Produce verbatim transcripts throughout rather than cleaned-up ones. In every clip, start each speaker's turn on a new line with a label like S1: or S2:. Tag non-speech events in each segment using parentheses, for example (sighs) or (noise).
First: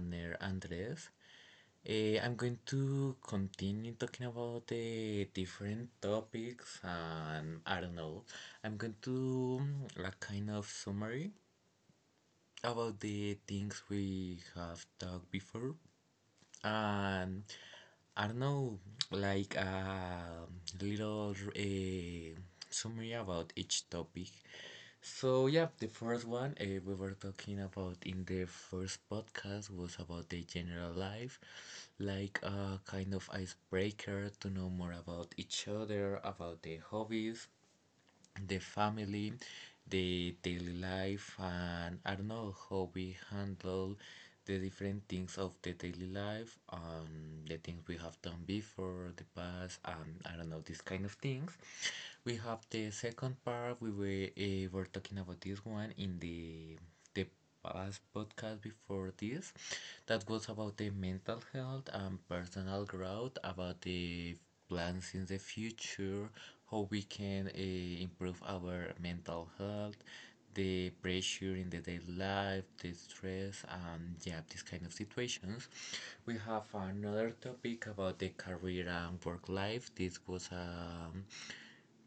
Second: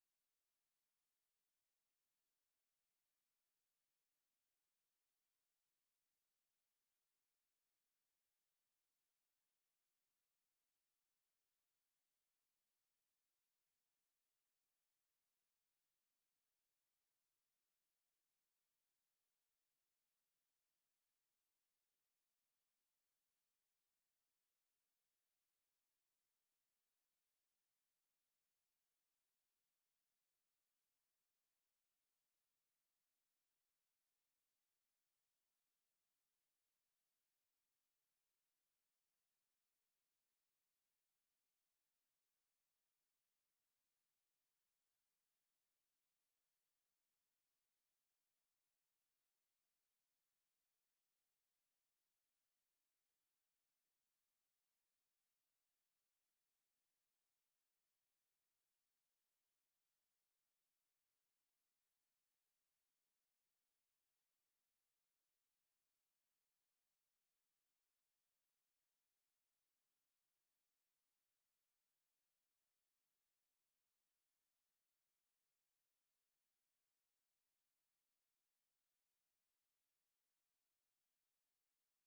S1: partner Andres. Uh, I'm going to continue talking about the different topics and I don't know. I'm going to mm, a kind of summary about the things we have talked before. Um, I don't know, like a little uh, summary about each topic. So yeah, the first one uh, we were talking about in the first podcast was about the general life, like a kind of icebreaker to know more about each other, about the hobbies, the family, the daily life, and I don't know how we handle the different things of the daily life, um, the things we have done before, the past, um, I don't know, these kind of things. We have the second part. We were, uh, were talking about this one in the the the past podcast before this that was about the mental health and personal growth, about the plans in the future, how we can uh, improve our mental health, the pressure in the daily life, the stress, and yeah, these kind of situations. We have another topic about the career and work life. This was um,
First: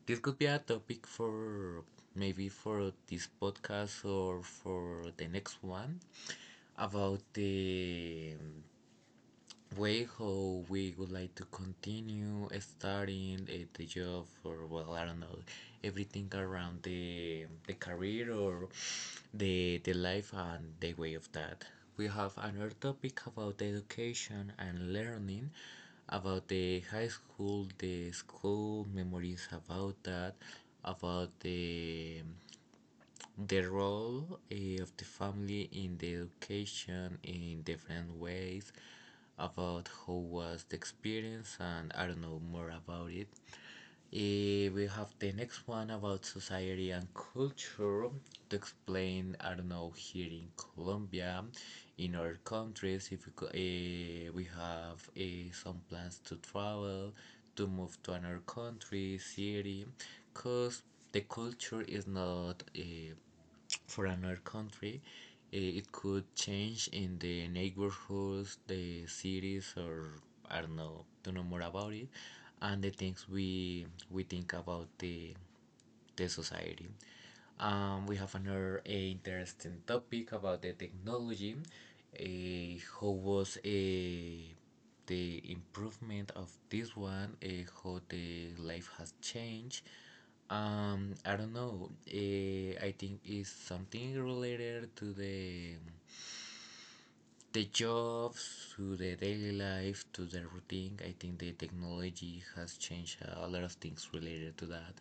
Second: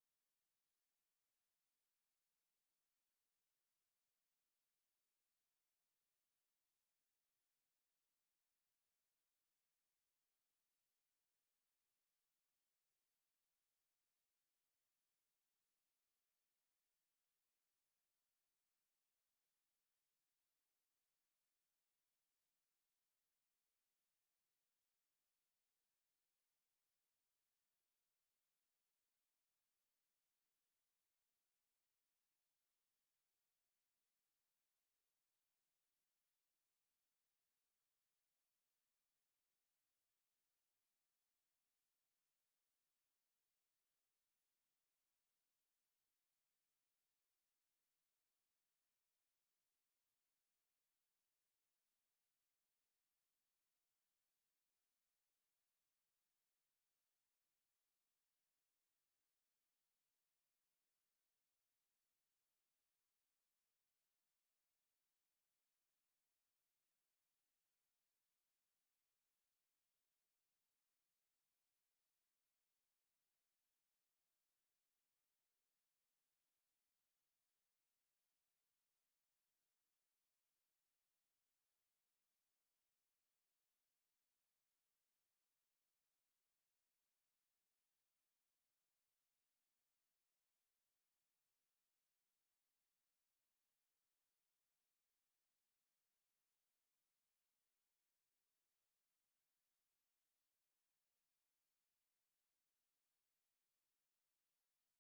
S1: this could be a topic for maybe for this podcast or for the next one about the way how we would like to continue starting uh, the job, or well, I don't know, everything around the the career or the the life and the way of that. We have another topic about education and learning, about the high school, the school memories about that, about the the role eh, of the family in the education in different ways, about how was the experience, and I don't know more about it. Eh, we have the next one about society and culture to explain, I don't know, here in Colombia, in other countries, if we, co- eh, we have eh, some plans to travel, to move to another country, city, because the culture is not eh, for another country, eh, it could change in the neighborhoods, the cities, or I don't know, don't know more about it, and the things we we think about the the society. Um, we have another uh, interesting topic about the technology. Uh, how was uh, the improvement of this one? Uh, how the life has changed? Um, I don't know. Uh, I think it's something related to the the jobs, to the daily life, to the routine. I think the technology has changed a lot of things related to that.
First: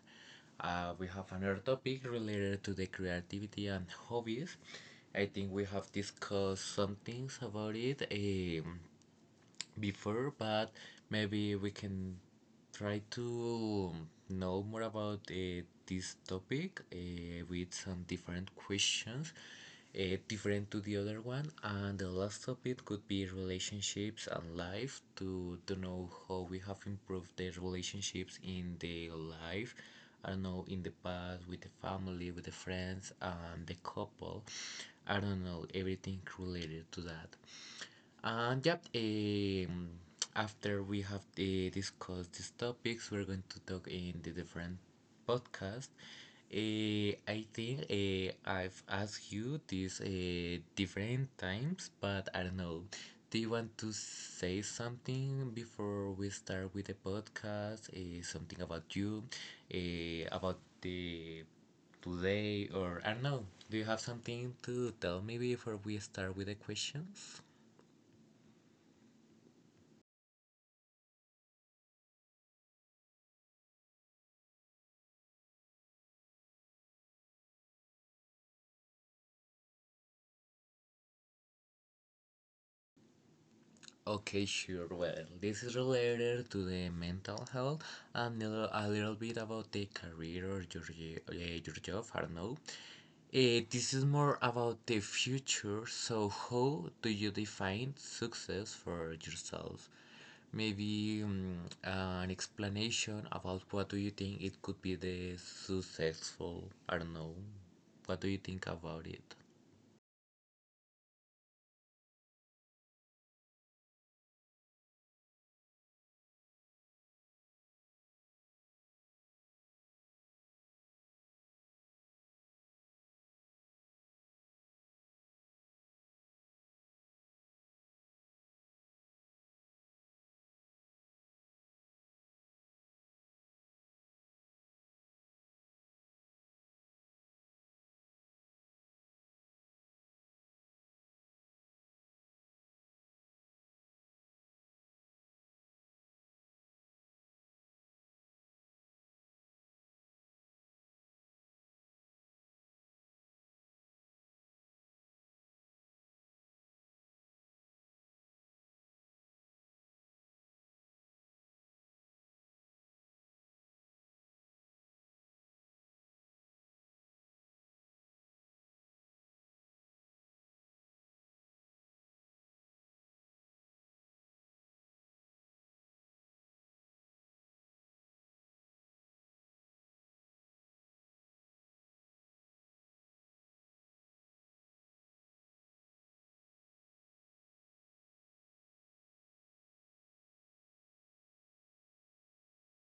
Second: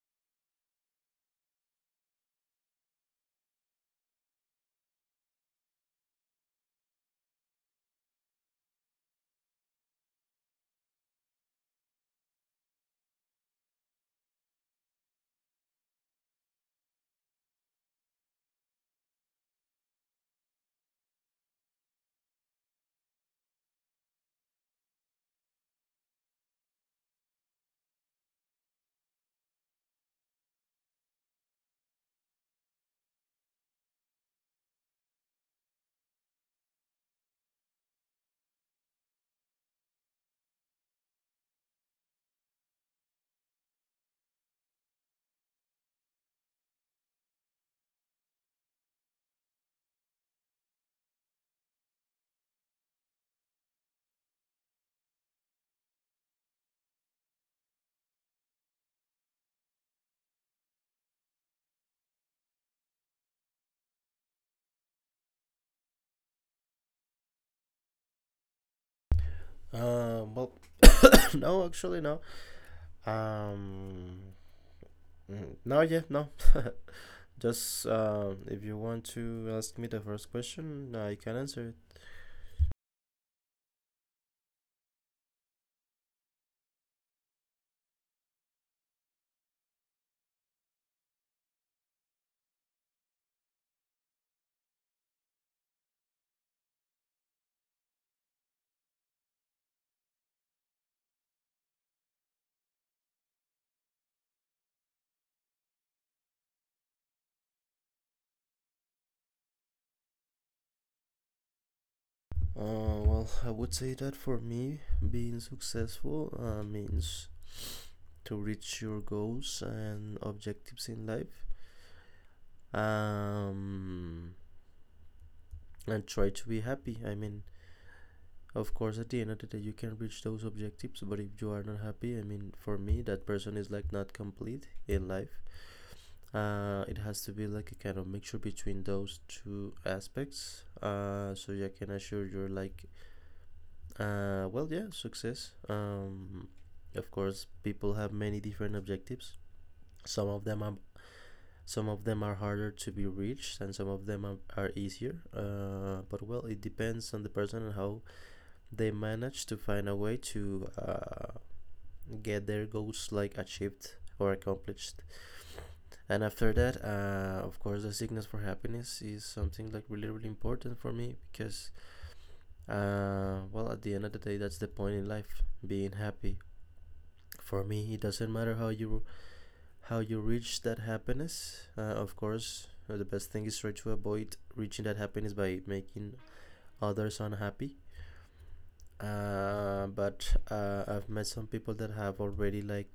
S1: uh, We have another topic related to the creativity and hobbies. I think we have discussed some things about it, um, before, but maybe we can try to know more about uh, this topic uh, with some different questions, uh, different to the other one. And the last topic could be relationships and life, to, to know how we have improved the relationships in the life. I don't know, in the past, with the family, with the friends, and the couple. I don't know, everything related to that. And yep, um, after we have uh, discussed these topics, we're going to talk in the different podcast. Uh, I think uh, I've asked you this uh, different times, but I don't know. Do you want to say something before we start with the podcast? Uh, something about you, uh, about the today, or I don't know. Do you have something to tell me before we start with the questions?
S2: Um, well, (coughs) (laughs) no, actually, no. Um, mm, no, yeah, no. Just uh, if you want to ask me the first question, I can answer it.
S1: Okay, sure. Well, this is related to the mental health and a little, a little bit about the career or your, ye- uh, your job, I don't know. Eh, this is more about the future. So, how do you define success for yourself? Maybe um, an explanation about what do you think it could be the successful, I don't know. What do you think about it?
S2: Uh, well, I would say that for me, being successful uh, means to reach your goals and objectives in life. Um, and try to be happy. I mean, of course, at the end of the day, you can reach those objectives, but if you are not happy, I mean, for me, that person is like not complete in life. Uh, it has to be like a kind of mixture between those two aspects, uh, so you can assure your like, uh, well, yeah, success. Um, of course, people have many different objectives. some of them are some of them are harder to be reached and some of them are, are easier, uh, but well, it depends on the person and how they manage to find a way to uh, get their goals like achieved or accomplished. And after that, uh, of course, the sickness for happiness is something like really, really important for me, because uh, well, at the end of the day, that's the point in life, being happy. For me, it doesn't matter how you how you reach that happiness. Uh, of course, uh, the best thing is try to avoid reaching that happiness by making others unhappy. Uh, but uh, I've met some people that have already like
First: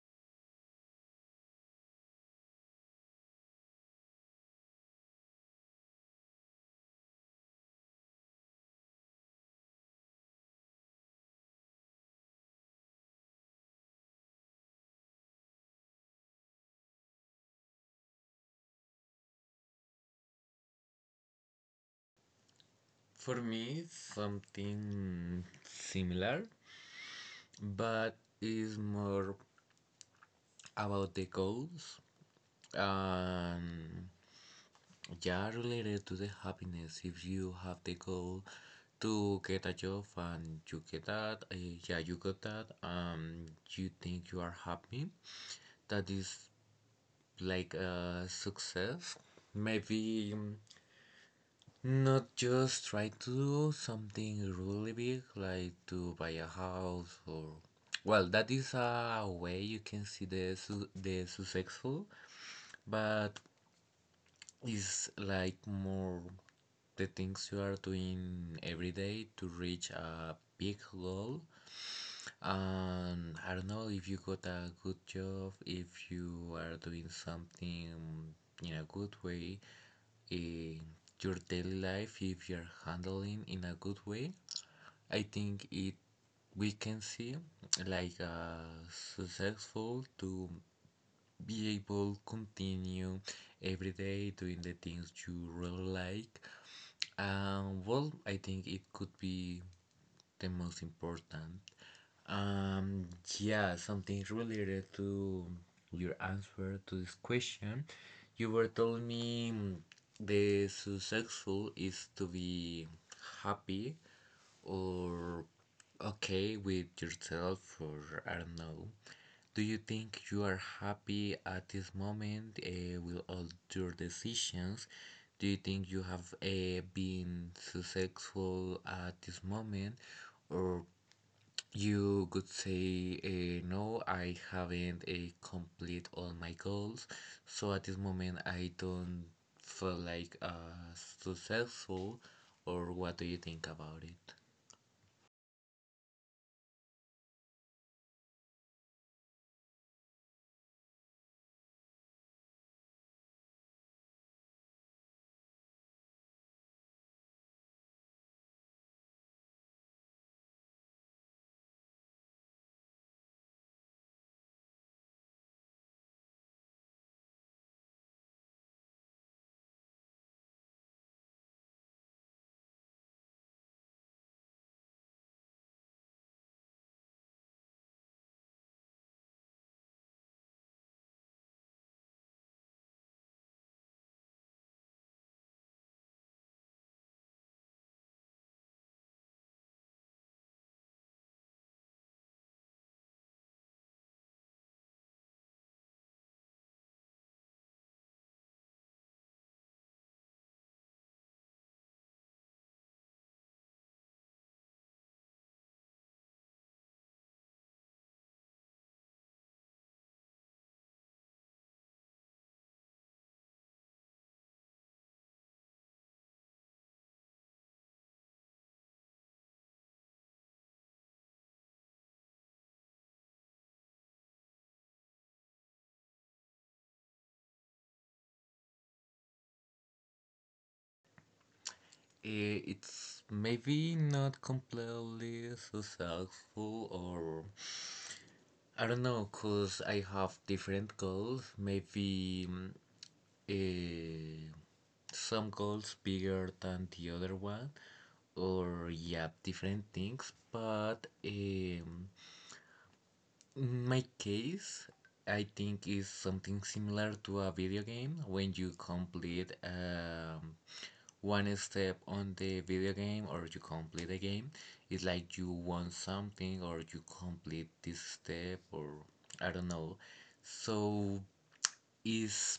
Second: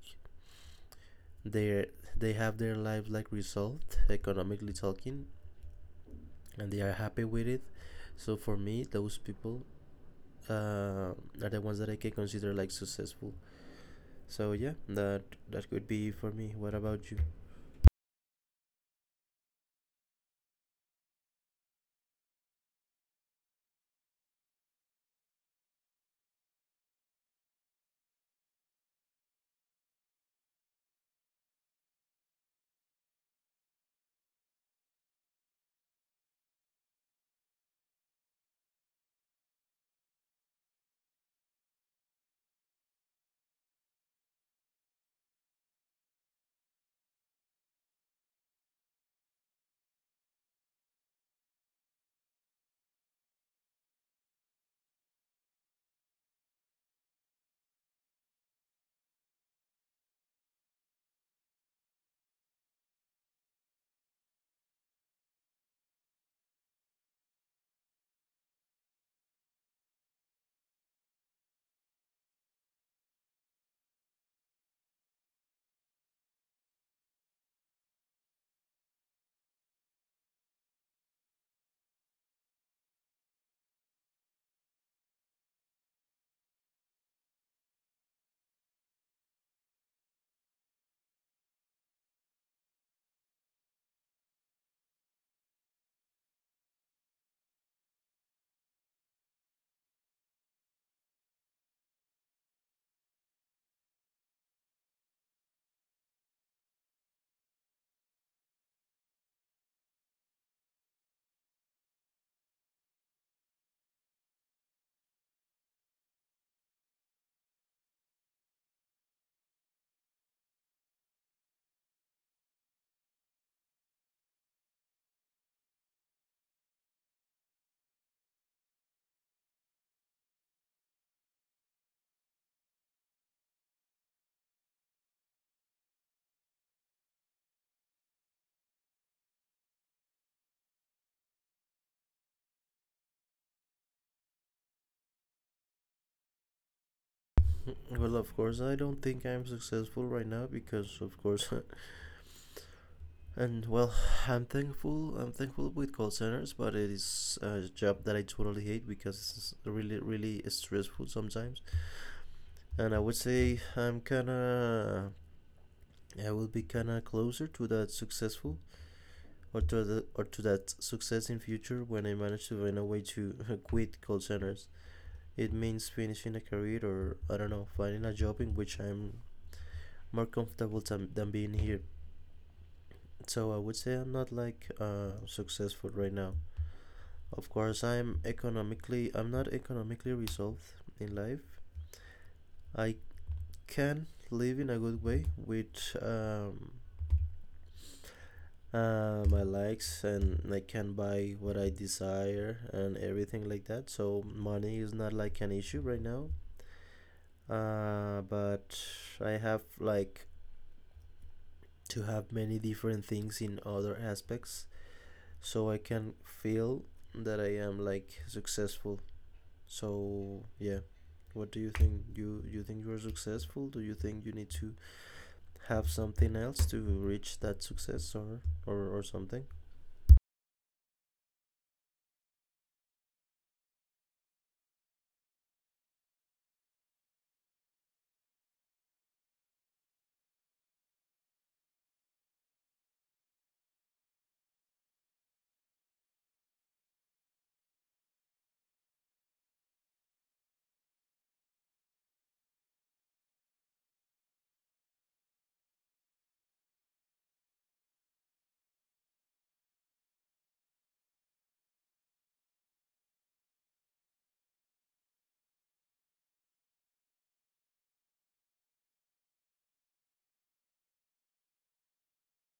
S2: their they have their life like resolved, economically talking, and they are happy with it. So for me, those people, uh, are the ones that I can consider like successful. So yeah, that that could be for me. What about you?
S1: For me, something similar, but it's more about the goals, and yeah, related to the happiness. If you have the goal to get a job and you get that, uh, yeah, you got that, um you think you are happy, that is like a success maybe. mm, Not just try to do something really big, like to buy a house, or well, that is a way you can see the su the successful, but it's like more the things you are doing every day to reach a big goal. And I don't know, if you got a good job, if you are doing something in a good way, in your daily life, if you're handling in a good way. I think it we can see like uh, successful to be able continue every day doing the things you really like. Um, well, I think it could be the most important. Um, yeah, something related to your answer to this question. You were telling me mm, the successful is to be happy or okay with yourself, or I don't know. Do you think you are happy at this moment uh, with all your decisions? Do you think you have uh, been successful at this moment? Or you could say, eh, no, I haven't eh complete all my goals. So at this moment, I don't feel like uh, successful. Or what do you think about it?
S2: (laughs) Well, of course, I don't think I'm successful right now because, of course, (laughs) and well, I'm thankful. I'm thankful with call centers, but it is a job that I totally hate because it's really, really stressful sometimes. And I would say I'm kind of I will be kind of closer to that successful, or to the, or to that success in future when I manage to find a way to (laughs) quit call centers. It means finishing a career or I don't know, finding a job in which I'm more comfortable than, than being here. So I would say I'm not like, uh, successful right now. Of course, I'm economically I'm not economically resolved in life. I can live in a good way with um, uh, my likes, and I can buy what I desire and everything like that. So money is not like an issue right now. Uh, but I have like to have many different things in other aspects so I can feel that I am like successful. So yeah. What do you think? You you think you are successful? Do you think you need to have something else to reach that success or or, or something?
S1: I- it's maybe not completely successful, or I don't know, because I have different goals maybe. mm, eh, some goals bigger than the other one, or yeah, different things, but um, in my case, I think is something similar to a video game, when you complete um, one step on the video game or you complete the game. It's like you want something or you complete this step or I don't know. So is,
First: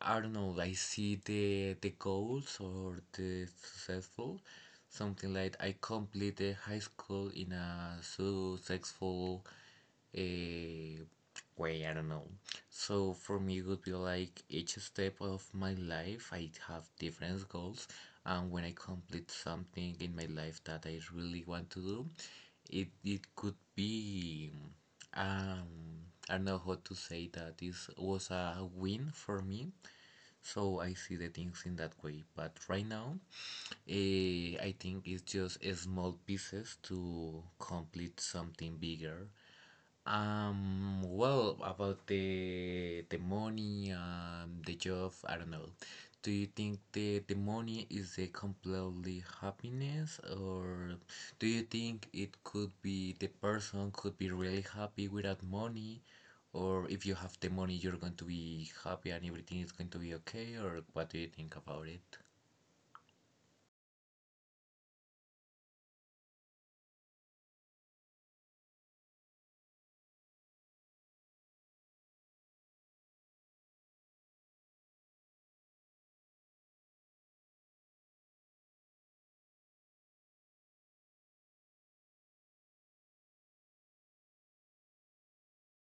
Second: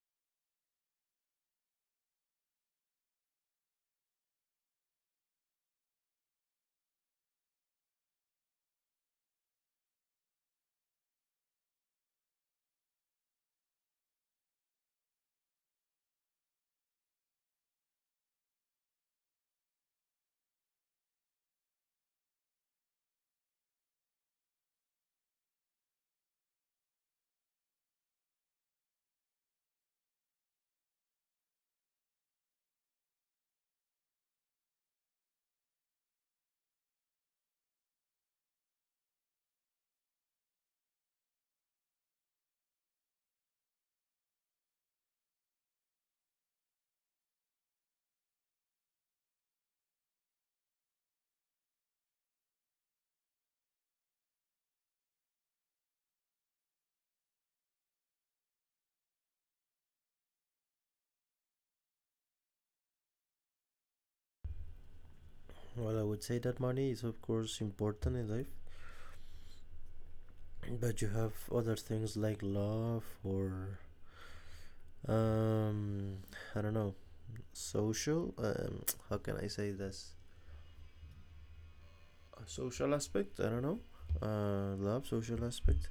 S1: I don't know, I see the the goals or the successful something like I complete the high school in a successful eh, way, I don't know. So for me, it would be like each step of my life, I have different goals, and when I complete something in my life that I really want to do, it it could be um I don't know how to say that. This was a win for me. So I see the things in that way, but right now, eh, I think it's just small pieces to complete something bigger. Um, well, about the the money, um, the job, I don't know. Do you think the the money is a completely happiness, or do you think it could be, the person could be really happy without money, or if you have the money, you're going to be happy and everything is going to be okay, or what do you think about it?
S2: Well, I would say that money is, of course, important in life, but you have other things like love, or, um, I don't know, social. Um, how can I say this? A social aspect, I don't know. Uh, love, social aspect,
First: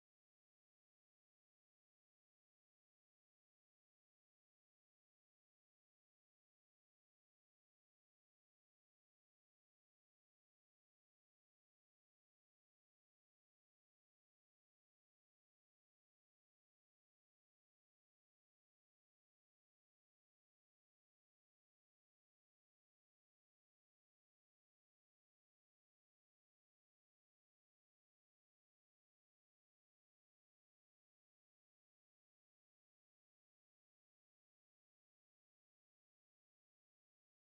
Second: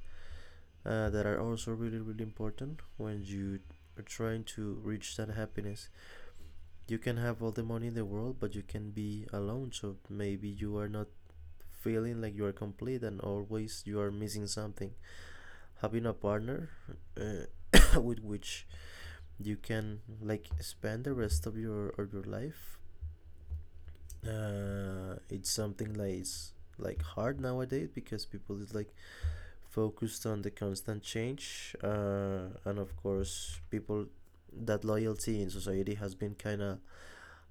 S2: uh, that are also really, really important when you are trying to reach that happiness. You can have all the money in the world, but you can be alone, so maybe you are not feeling like you are complete, and always you are missing something, having a partner uh, (coughs) with which you can like spend the rest of your of your life. uh, it's something like it's like hard nowadays because people is like focused on the constant change, uh, and of course people, that loyalty in society has been kind of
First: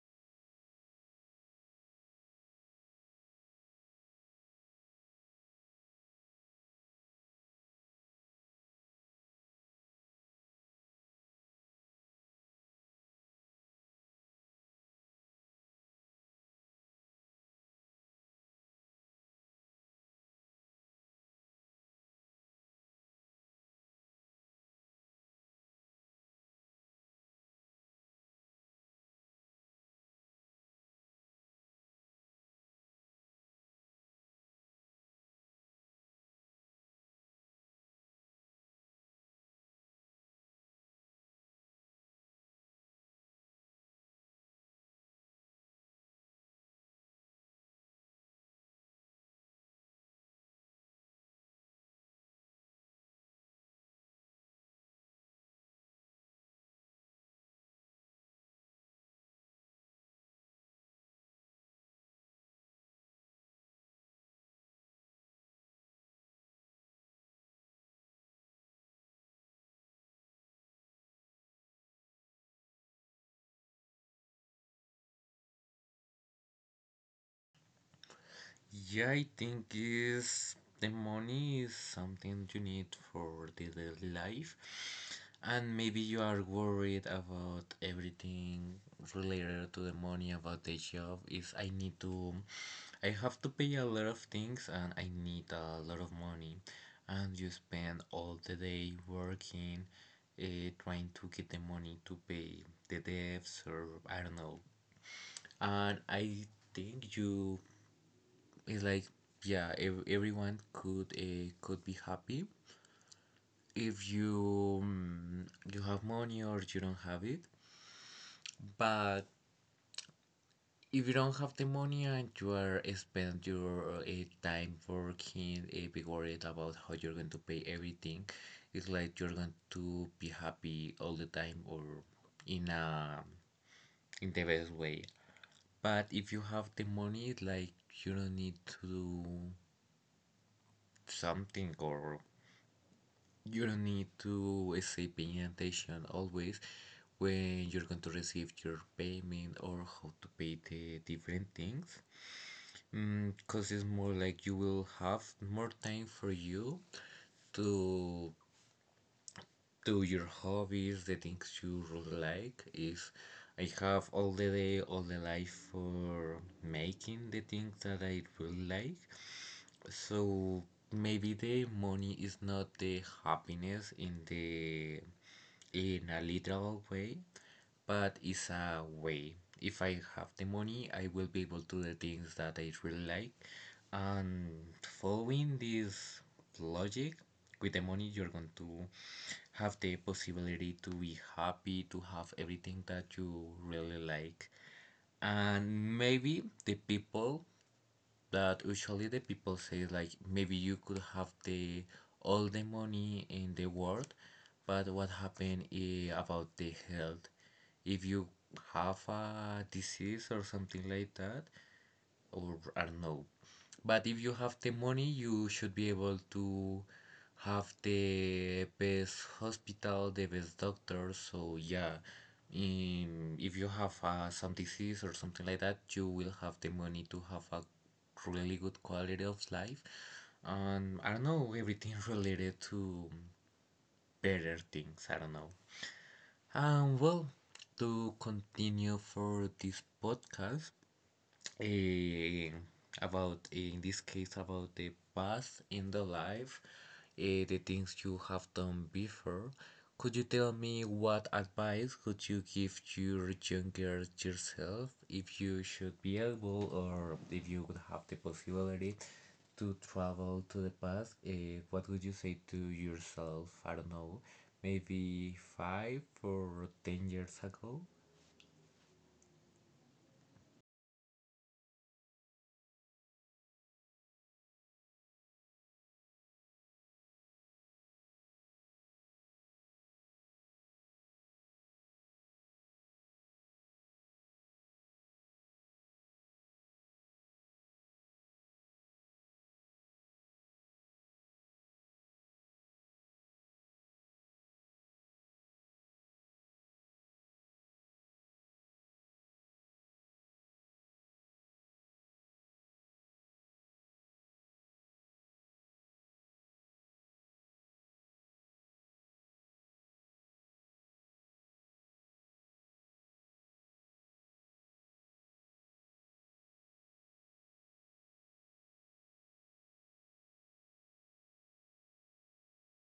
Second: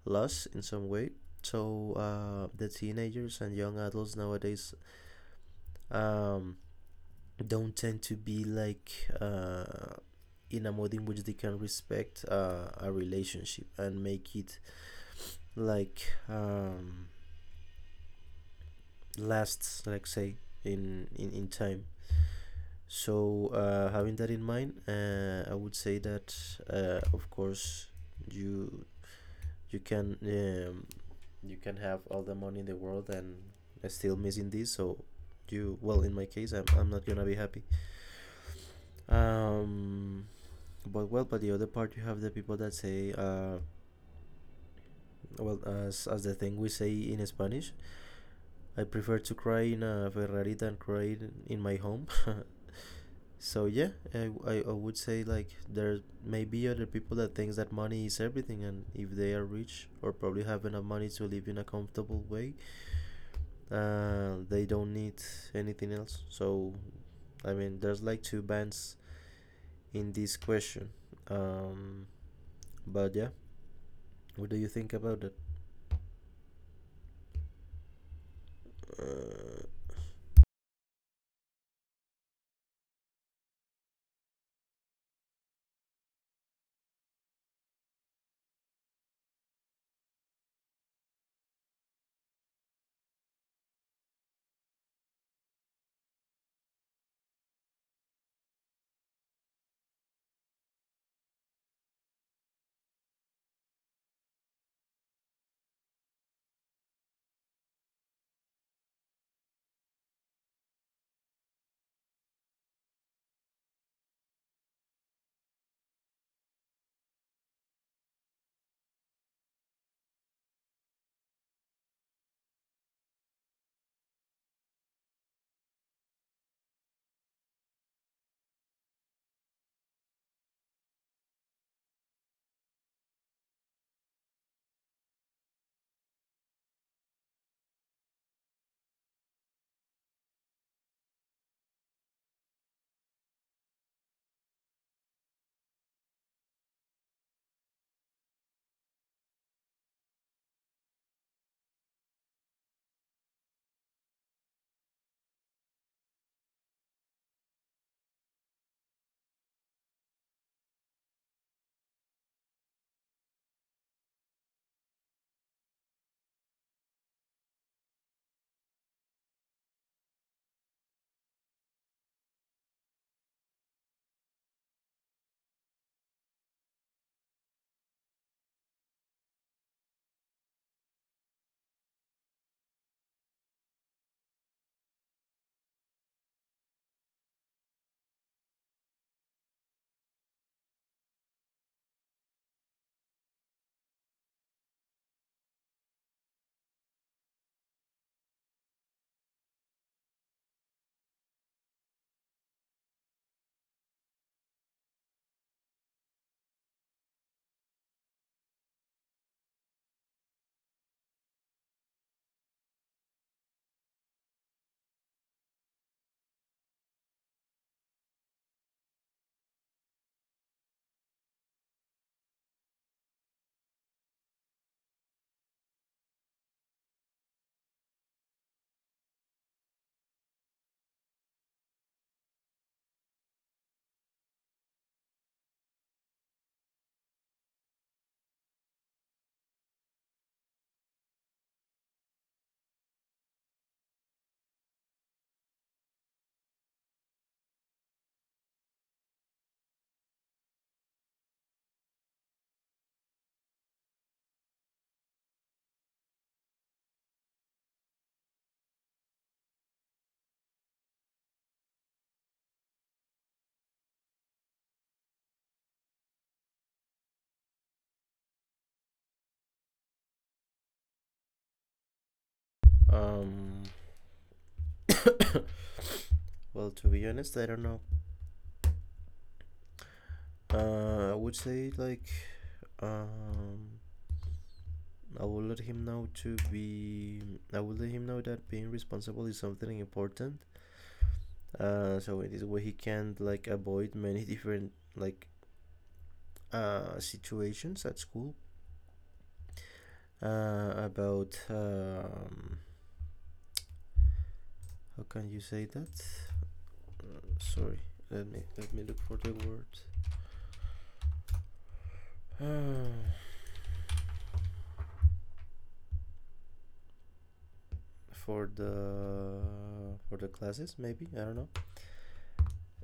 S2: lost in some way. So uh, the teenagers and young adults nowadays um, don't tend to be like uh, in a mode in which they can respect uh, a relationship and make it like um, lasts, like say, in in, in time. So uh, having that in mind, uh, I would say that, uh, of course, you you can um, you can have all the money in the world and still missing this. So you well, in my case, I'm, I'm not gonna be happy. Um, But well, but the other part, you have the people that say, uh, well, as as the thing we say in Spanish, I prefer to cry in a Ferrari than cry in my home. (laughs) So yeah, I, I I would say like there may be other people that thinks that money is everything, and if they are rich or probably have enough money to live in a comfortable way, uh, they don't need anything else. So I mean, there's like two bands in this question. Um, but yeah, what do you think about it?
S1: Yeah, I
S2: Uh,
S1: think is the money is something you need for the daily life, and maybe you are worried about everything related to the money, about the job. Is I need to, I have to pay a lot of things, and I need a lot of money, and you spend all the day working, uh, trying to get the money to pay the debts, or I don't know. And I think you, it's like yeah, ev- everyone could uh, could be happy if you, mm, you have money or you don't have it. But if you don't have the money and you are spend your uh, time working, uh, be worried about how you're going to pay everything, it's like you're going to be happy all the time, or in a, in the best way. But if you have the money, it's like you don't need to do something, or you don't need to stay paying attention always when you're going to receive your payment or how to pay the different things. Because it's more like you will have more time for you, to to your hobbies, the things you really like. If I have all the day, all the life for making the things that I really like. So maybe the money is not the happiness in the, in a literal way, but it's a way. If I have the money, I will be able to do the things that I really like. And following this logic, with the money, you're going to have the possibility to be happy, to have everything that you really like. And maybe the people, that usually the people say like, maybe you could have the, all the money in the world, but what happened is about the health? If you have a disease or something like that, or I don't know, but if you have the money, you should be able to have the best hospital, the best doctor. So yeah, um, if you have uh, some disease or something like that, you will have the money to have a really good quality of life. And I don't know, everything (laughs) related to better things. I don't know. Um, well, to continue for this podcast, eh, about, in this case, about the past in the life, eh, the things you have done before, could you tell me what advice could you give your younger yourself, if you should be able, or if you would have the possibility to travel to the past? Eh, what would you say to yourself? I don't know, maybe five or ten years ago.
S2: Um, well, to be honest, I don't know. Uh, I would say like, um, I will let him know to be. I will let him know that being responsible is something important. Uh, so in this way he can like avoid many (laughs) different like uh situations at school. Uh, about um, How can you say that? Sorry, let me let me look for the word. (sighs) For the for the classes maybe, I don't know.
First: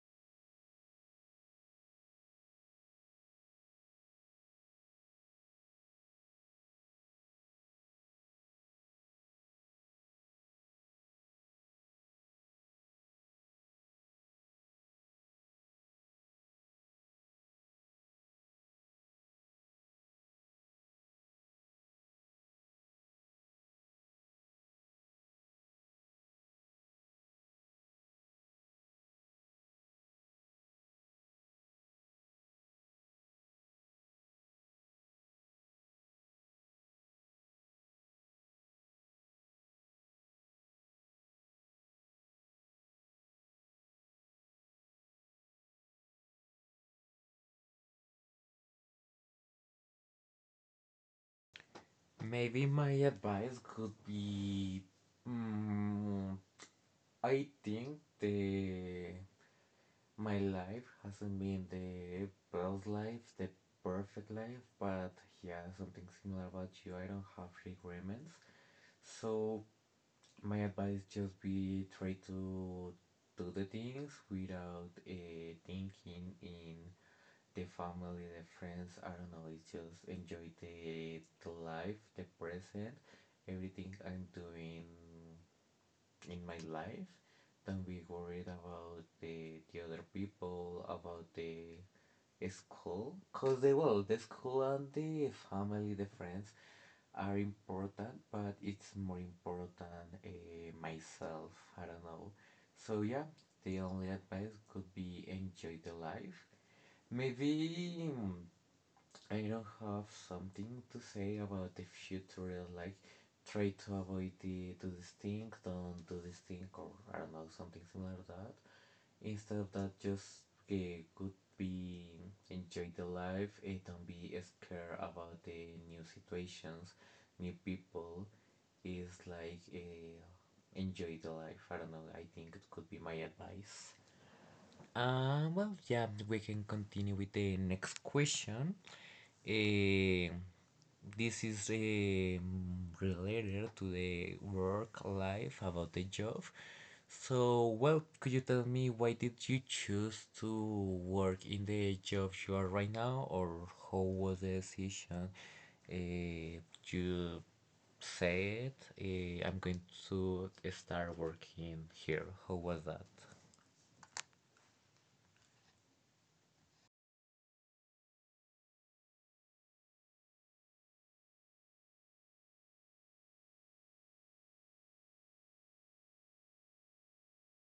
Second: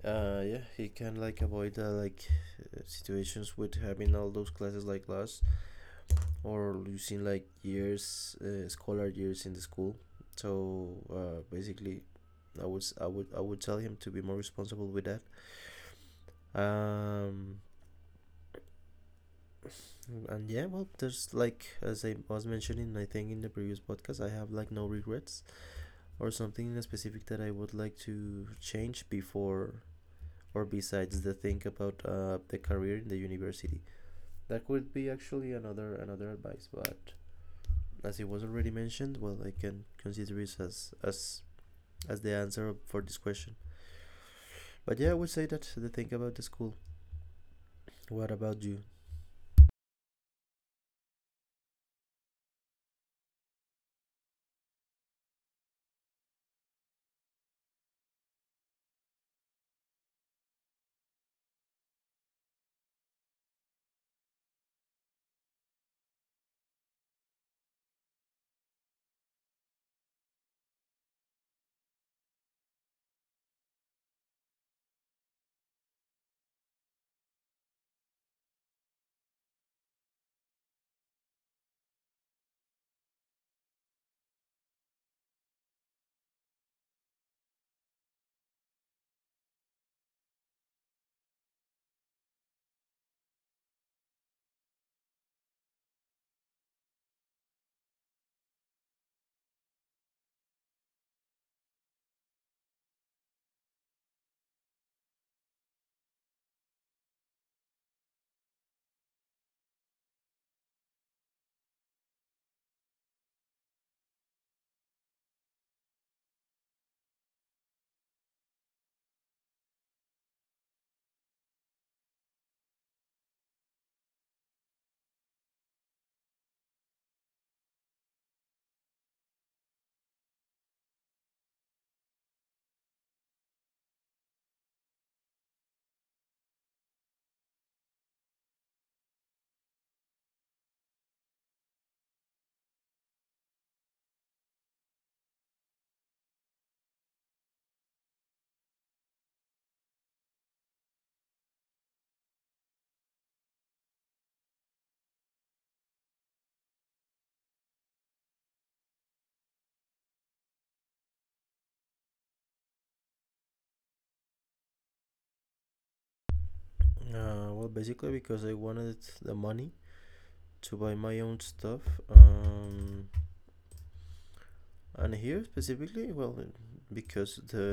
S2: uh Yeah, he can like avoid, uh, like, uh, situations with having all those classes like last, or losing like years, uh, scholar years in the school. So uh, basically, i would I would i would tell him to be more responsible with that. um and yeah, well, there's like, as I was mentioning, I think in the previous podcast, I have like no regrets or something specific that I would like to change before, or besides the thing about, uh, the career in the university, that could be actually another another advice. But as it was already mentioned, well, I can consider this as as as the answer for this question. But yeah, I would say that the thing about the school. What about you?
S1: Maybe my advice could be, mm, I think the my life hasn't been the best life, the perfect life, but yeah, something similar about you. I don't have requirements. So my advice, just be, try to do the things without uh, thinking in the family, the friends. I don't know. It's just enjoy the the life, the present, everything I'm doing in my life. Don't be worried about the the other people, about the school, cause they will. The school and the family, the friends are important, but it's more important uh, myself. I don't know. So yeah, the only advice could be enjoy the life. Maybe, mm, I don't have something to say about the future. Like, try to avoid the, do this thing, don't do this thing, or I don't know, something similar to that. Instead of that, just uh, could be enjoy the life, and don't be scared about the new situations, new people. Is like, uh, enjoy the life. I don't know. I think it could be my advice. Uh, well, yeah, we can continue with the next question. Uh, this is um related to the work life, about the job. So, well, could you tell me why did you choose to work in the job you are right now, or how was the decision? Uh, you said, uh, I'm going to start working here. How was that?
S2: Uh, well, basically because I wanted the money to buy my own stuff. um, and here specifically, well, because the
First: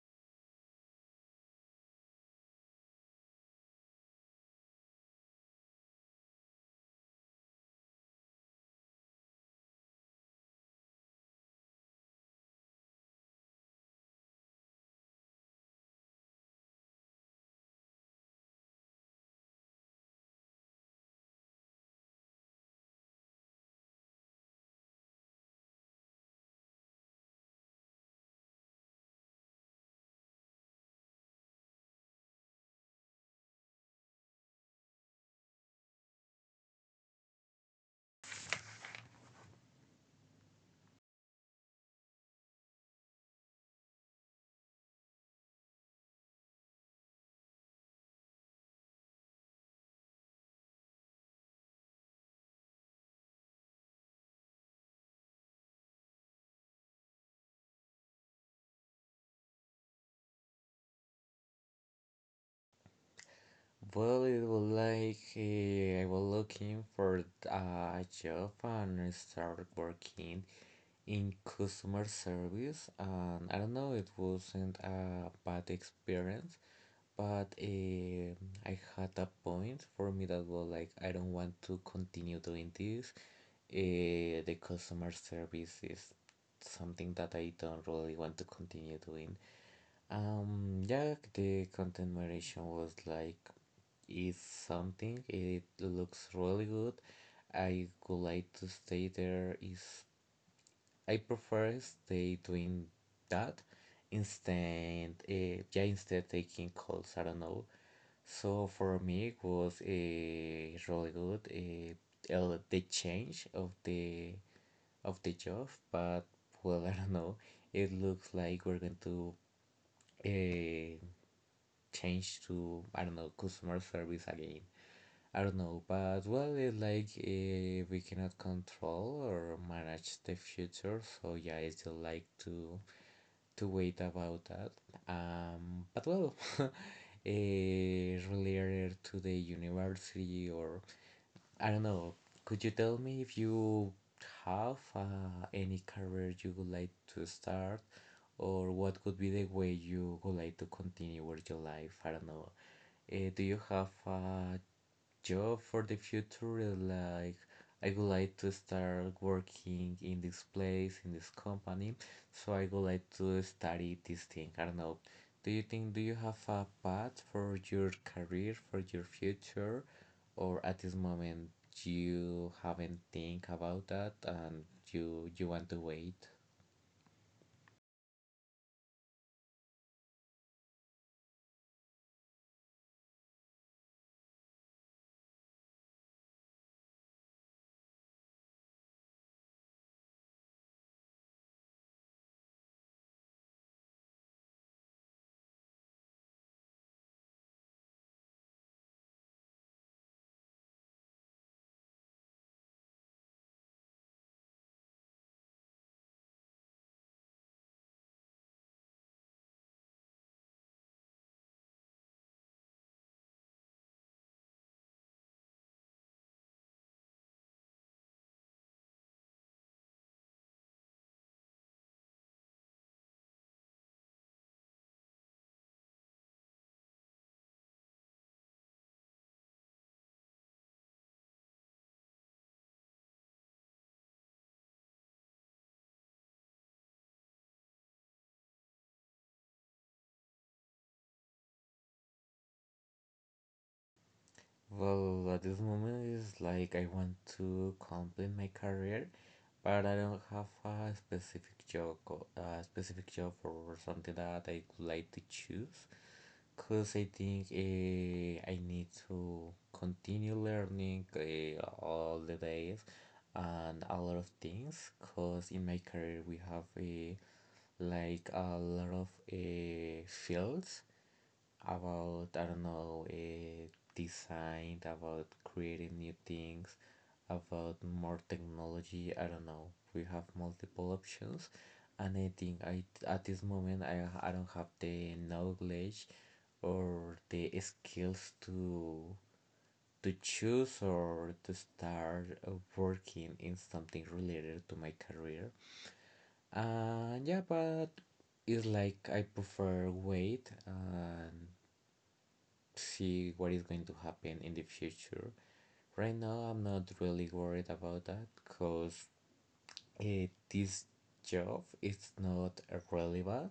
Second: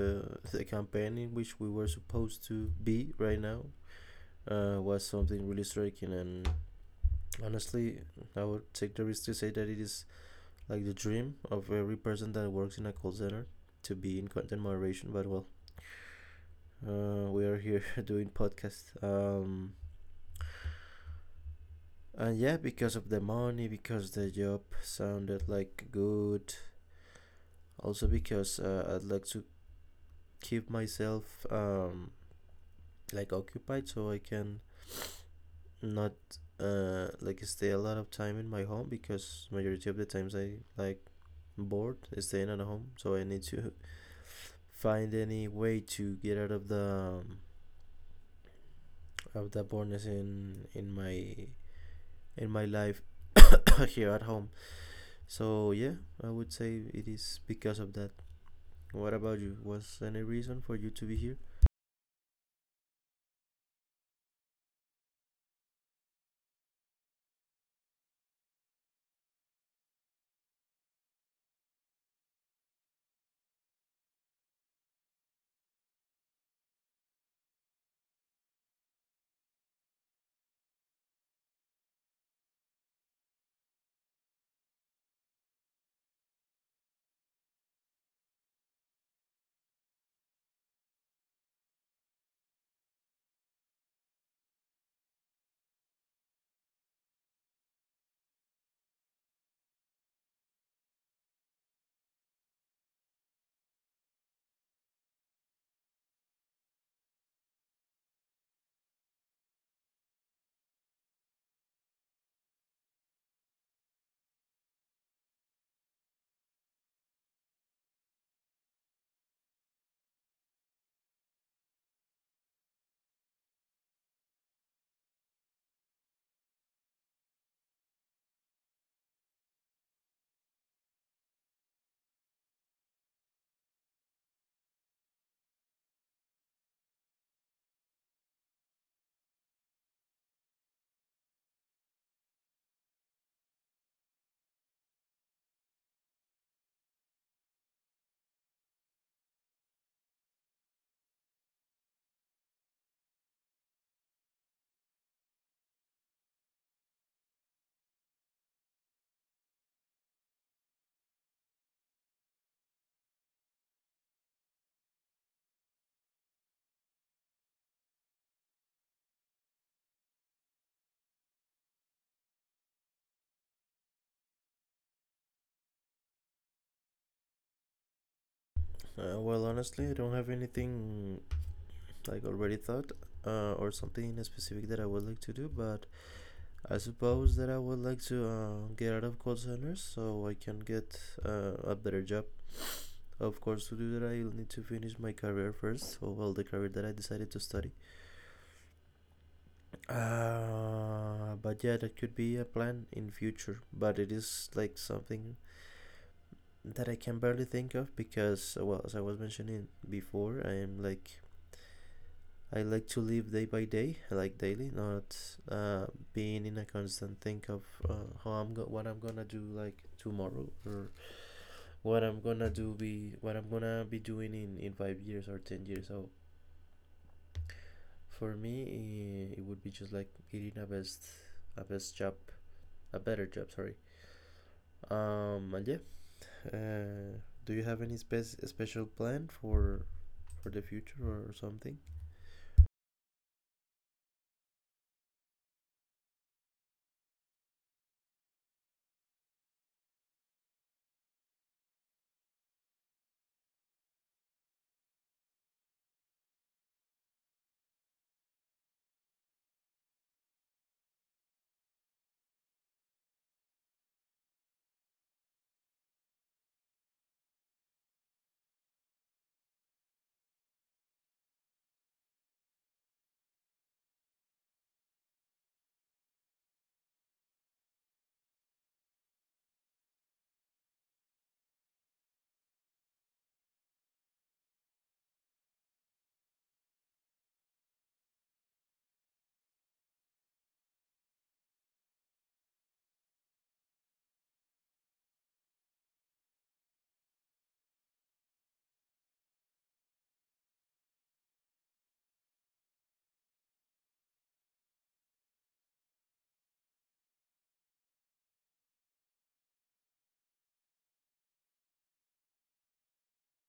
S2: the campaign in which we were supposed to be right now, uh, was something really striking. And honestly, I would take the risk to say that it is like the dream of every person that works in a call center to be in content moderation. But well, uh, we are here (laughs) doing podcast. Um and yeah, because of the money, because the job sounded like good. Also because, uh, I'd like to keep myself um like occupied, so I can not uh like stay a lot of time in my home, because majority of the times I like bored staying at home, so I need to (laughs) find any way to get out of the, um, have the bonus in in my in my life (coughs) here at home. So yeah, I would say it is because of that. What about you? Was any reason for you to be here?
S1: Well, it was like, eh, I was looking for uh, a job, and started working in customer service, and I don't know, it wasn't a bad experience, but eh, I had a point for me that was like, I don't want to continue doing this. Eh, the customer service is something that I don't really want to continue doing. Um, yeah, the content moderation was like, is something. It looks really good. I would like to stay there. Is, I prefer stay doing that instead. Uh, yeah, instead taking calls. I don't know. So for me, it was eh, really good. Uh, el- the change of the of the job, but well, (laughs) I don't know. It looks like we're going to uh, change to, I don't know, customer service again. I don't know, but well, it's like, eh, we cannot control or manage the future, so yeah, I still like to to wait about that. Um, but well, (laughs) uh, related to the university, or I don't know, could you tell me if you have uh, any career you would like to start, or what could be the way you would like to continue with your life? I don't know. Uh, do you have a job for the future, is like, I would like to start working in this place, in this company. So I would like to study this thing. I don't know. Do you think do you have a path for your career, for your future, or at this moment you haven't think about that, and you you want to wait?
S2: Uh, well, honestly, I don't have anything like already thought, uh, or something specific that I would like to do, but I suppose that I would like to, uh, get out of call centers so I can get, uh, a better job. Of course, to do that, I'll need to finish my career first, or well, the career that I decided to study. Uh, but yeah, that could be a plan in future. But it is like something that I can barely think of because, well, as I was mentioning before, I am like I like to live day by day, like daily, not, uh, being in a constant think of, uh, how I'm go- what I'm gonna do like tomorrow, or what I'm gonna do be what I'm gonna be doing in in five years or ten years. So for me, eh, it would be just like getting a best a best job, a better job. Sorry. Um, and yeah, uh, do you have any spe- special plan for for the future or something?
S1: Well, at this moment is like, I want to complete my career, but I don't have a specific job, co- a specific job, or something that I would like to choose. Cause I think uh, I need to continue learning uh, all the days and a lot of things. Cause in my career we have uh, like a lot of uh, fields about, I don't know, uh, design, about creating new things, about more technology. I don't know. We have multiple options, and I think I at this moment I I don't have the knowledge or the skills to to choose, or to start uh, working in something related to my career. And yeah, but it's like I prefer wait and see what is going to happen in the future. Right now, I'm not really worried about that because eh, this job is not really bad.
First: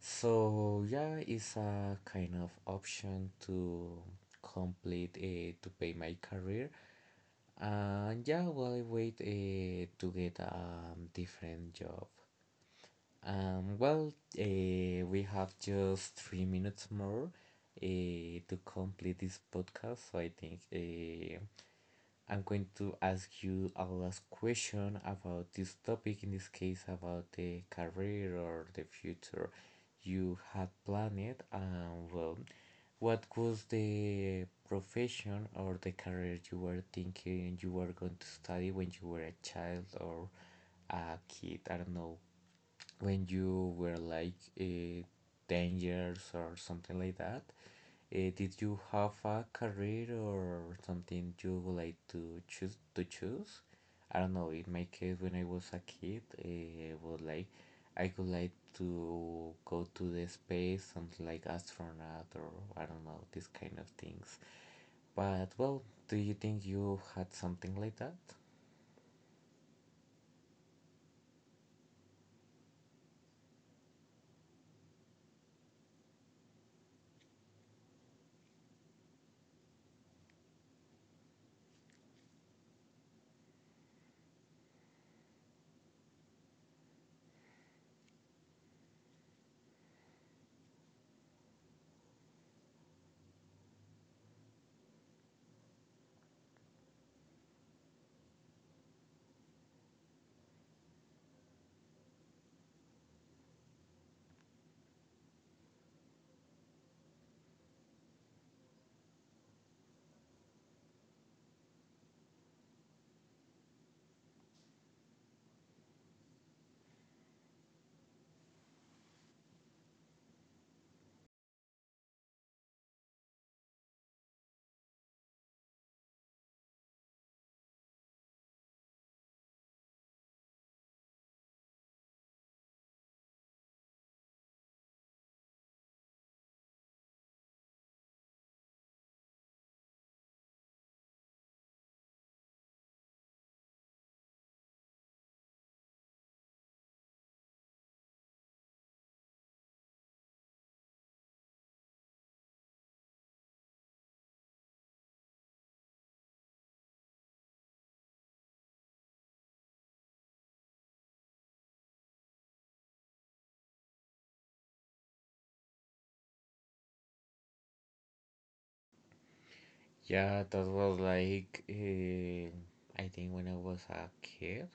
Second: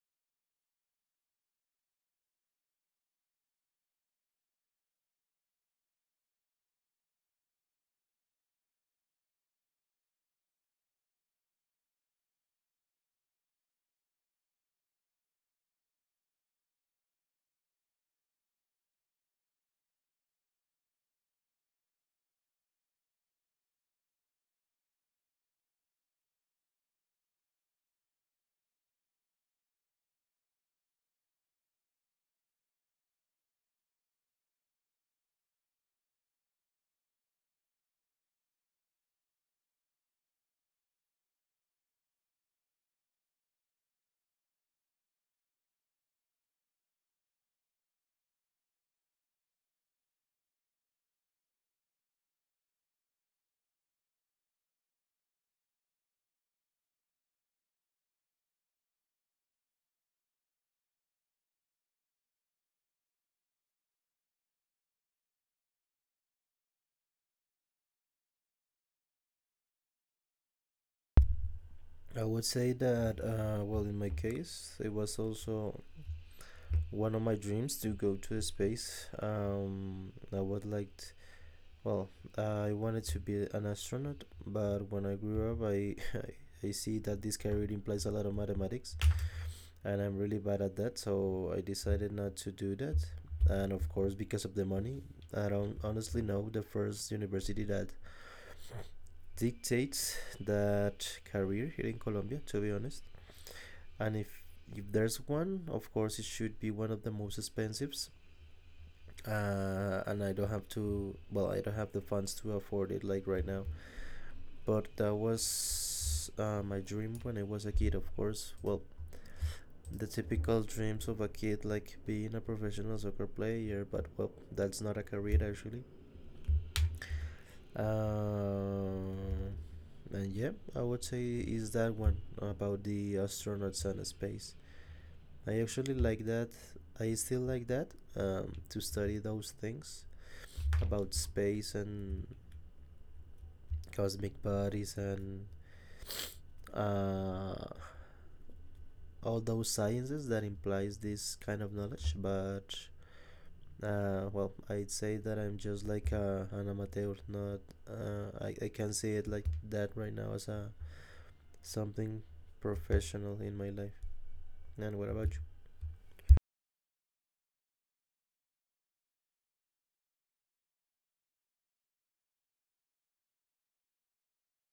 S1: So yeah, it's a kind of option to complete uh, to pay my career. And yeah, while I wait uh, to get a um, different job. Um, well, uh, we have just three minutes more uh, to complete this podcast. So I think, uh, I'm going to ask you a last question about this topic, in this case, about the career or the future you had planned. And well, what was the profession or the career you were thinking you were going to study when you were a child or a kid? I don't know, when you were like uh, ten years or something like that. Eh, did you have a career or something you would like to choose to choose? I don't know. In my case, when I was a kid, eh, was like I could like to go to the space, something like astronaut, or I don't know, these kind of things. But well, do you think you had something like that?
S2: I would say that, uh, well, in my case, it was also one of my dreams to go to space. Um, I would like. T- Well, uh, I wanted to be an astronaut, but when I grew up, I, I see that this career implies a lot of mathematics. And I'm really bad at that, so I decided not to do that. And of course, because of the money, I don't honestly know the first university that dictates that career here in Colombia, to be honest. And if if there's one, of course, it should be one of the most expensive. Uh, and I don't have to, well, I don't have the funds to afford it like right now. But that was, uh, my dream when I was a kid, of course. Well, the typical dreams of a kid like being a professional soccer player, but well, that's not a career actually. um, and yeah, I would say is that one about the astronauts and space. I actually like that, I still like that, um, to study those things about space and cosmic bodies, and, uh, all those sciences that implies this kind of knowledge, but Uh, well, I'd say that I'm just like a, an amateur. Not uh, I, I can not see it like that right now as a something professional in my life. And what about
S1: Yeah, that was like, eh, I think when I was a kid,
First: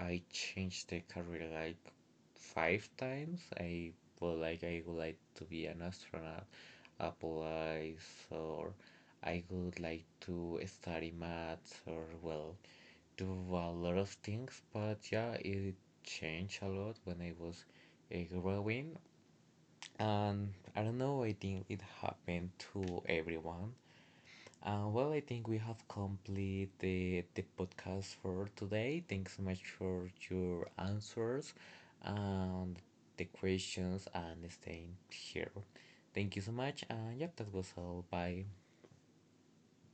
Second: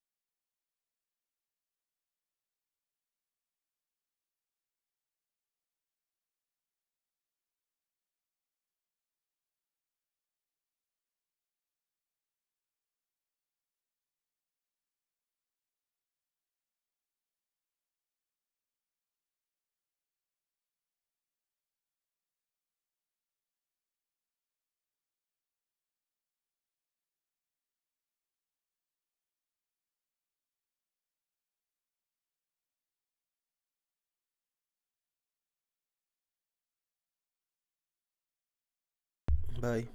S1: I changed the career like five times. I, well, like, I would like to be an astronaut, a police, or I would like to study maths, or well, do a lot of things. But yeah, it changed a lot when I was uh, growing, and I don't know. I think it happened to everyone. Uh, well, I think we have completed the, the podcast for today. Thanks so much for your answers and the questions and staying here. Thank you so much. And yep, that was all. Bye.
S2: you? Bye.